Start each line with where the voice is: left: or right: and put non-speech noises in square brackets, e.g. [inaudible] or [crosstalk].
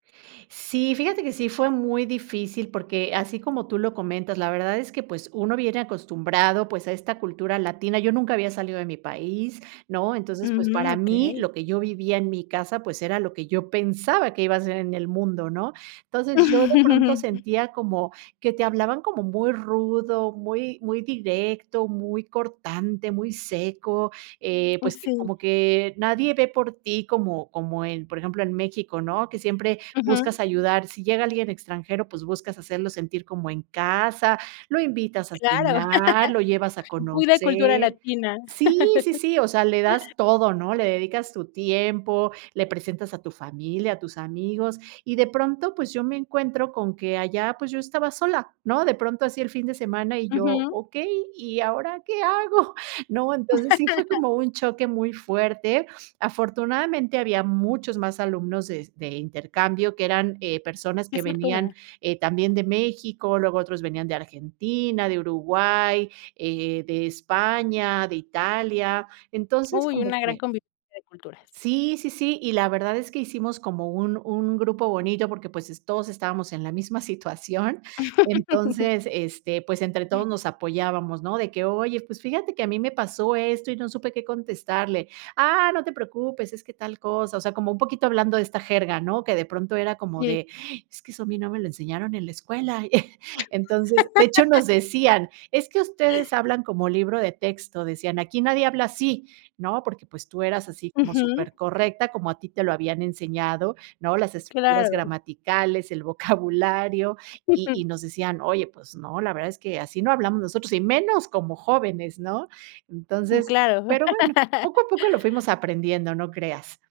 right: Sí, fíjate que sí, fue muy difícil, porque, así como tú lo comentas, la verdad es que, pues, uno viene acostumbrado, pues a esta cultura latina. Yo nunca había salido de mi país, ¿no? Entonces, pues,
left: Ujú,
right: para mí,
left: okey.
right: lo que yo vivía en mi casa, pues, era lo que yo pensaba, que iba a ser en el mundo, ¿no? Entonces, yo de pronto
left: [chuckles]
right: sentía, como que te hablaban como muy rudo, muy muy directo, muy cortante, muy seco, eh,
left: Oh,
right: pues, que
left: sí.
right: como que nadie ve por ti, como como en, por ejemplo, en México, ¿no? Que siempre,
left: Ujú.
right: buscas ayudar. Si llega alguien extranjero, pues, buscas hacerlo sentir como en casa, lo invitas a
left: Claro.
right: cenar, lo llevas a
left: [laughs] Pura cultura
right: conocer.
left: latina.
right: Sí, sí,
left: [laughs]
right: sí, o sea, le das todo, ¿no? Le dedicas tu tiempo, le presentas a tu familia, a tus amigos, y de pronto, pues, yo me encuentro, con que allá, pues yo estaba sola, ¿no? De pronto así el fin de semana y yo:
left: Ujú.
right: "Okey, ¿y ahora, qué hago?" [chuckles] ¿No? Entonces sí, fue
left: [laughs]
right: como un choque muy fuerte. Afortunadamente, había muchos más alumnos de de intercambio, que eran, eh, personas
left: Qué
right: que venían,
left: fortuna.
right: eh, también de México, luego otros venían de Argentina, de Uruguay, eh, de España, de Italia. Entonces,
left: Uy,
right: como
left: una gran
right: que
left: convivencia de culturas.
right: Sí, sí, sí, y la verdad, es que hicimos como un un grupo bonito, porque, pues, es todos estábamos en la misma situación.
left: [laughs]
right: Entonces, este, pues, entre todos nos apoyábamos, ¿no? De que: "Oye, pues, fíjate que a mí me pasó esto, y no supe qué contestarle. Ah, no te preocupes, es que tal cosa". O sea, como un poquito hablando de esta jerga, ¿no? Que de pronto, era como
left: Sí.
right: de: "Es que eso, a mí no me lo enseñaron en la escuela". [chuckles] Entonces, de hecho, nos
left: [laughs]
right: decían: "Es que ustedes
left: [gasps]
right: hablan como libro de texto", decían: "aquí nadie habla así". ¿No? Porque, pues, tú eras así como
left: Ujú.
right: super correcta, como a ti te lo habían enseñado, ¿no? Las estructuras
left: Claro.
right: gramaticales, el [chuckles] vocabulario, y
left: [chuckles]
right: y nos decían: "Oye, pues no, la verdad, es que así no hablamos nosotros, y menos como jóvenes, ¿no?"
left: Mm,
right: Entonces,
left: claro.
right: pero bueno,
left: [laughs]
right: poco a poco lo fuimos aprendiendo, no creas.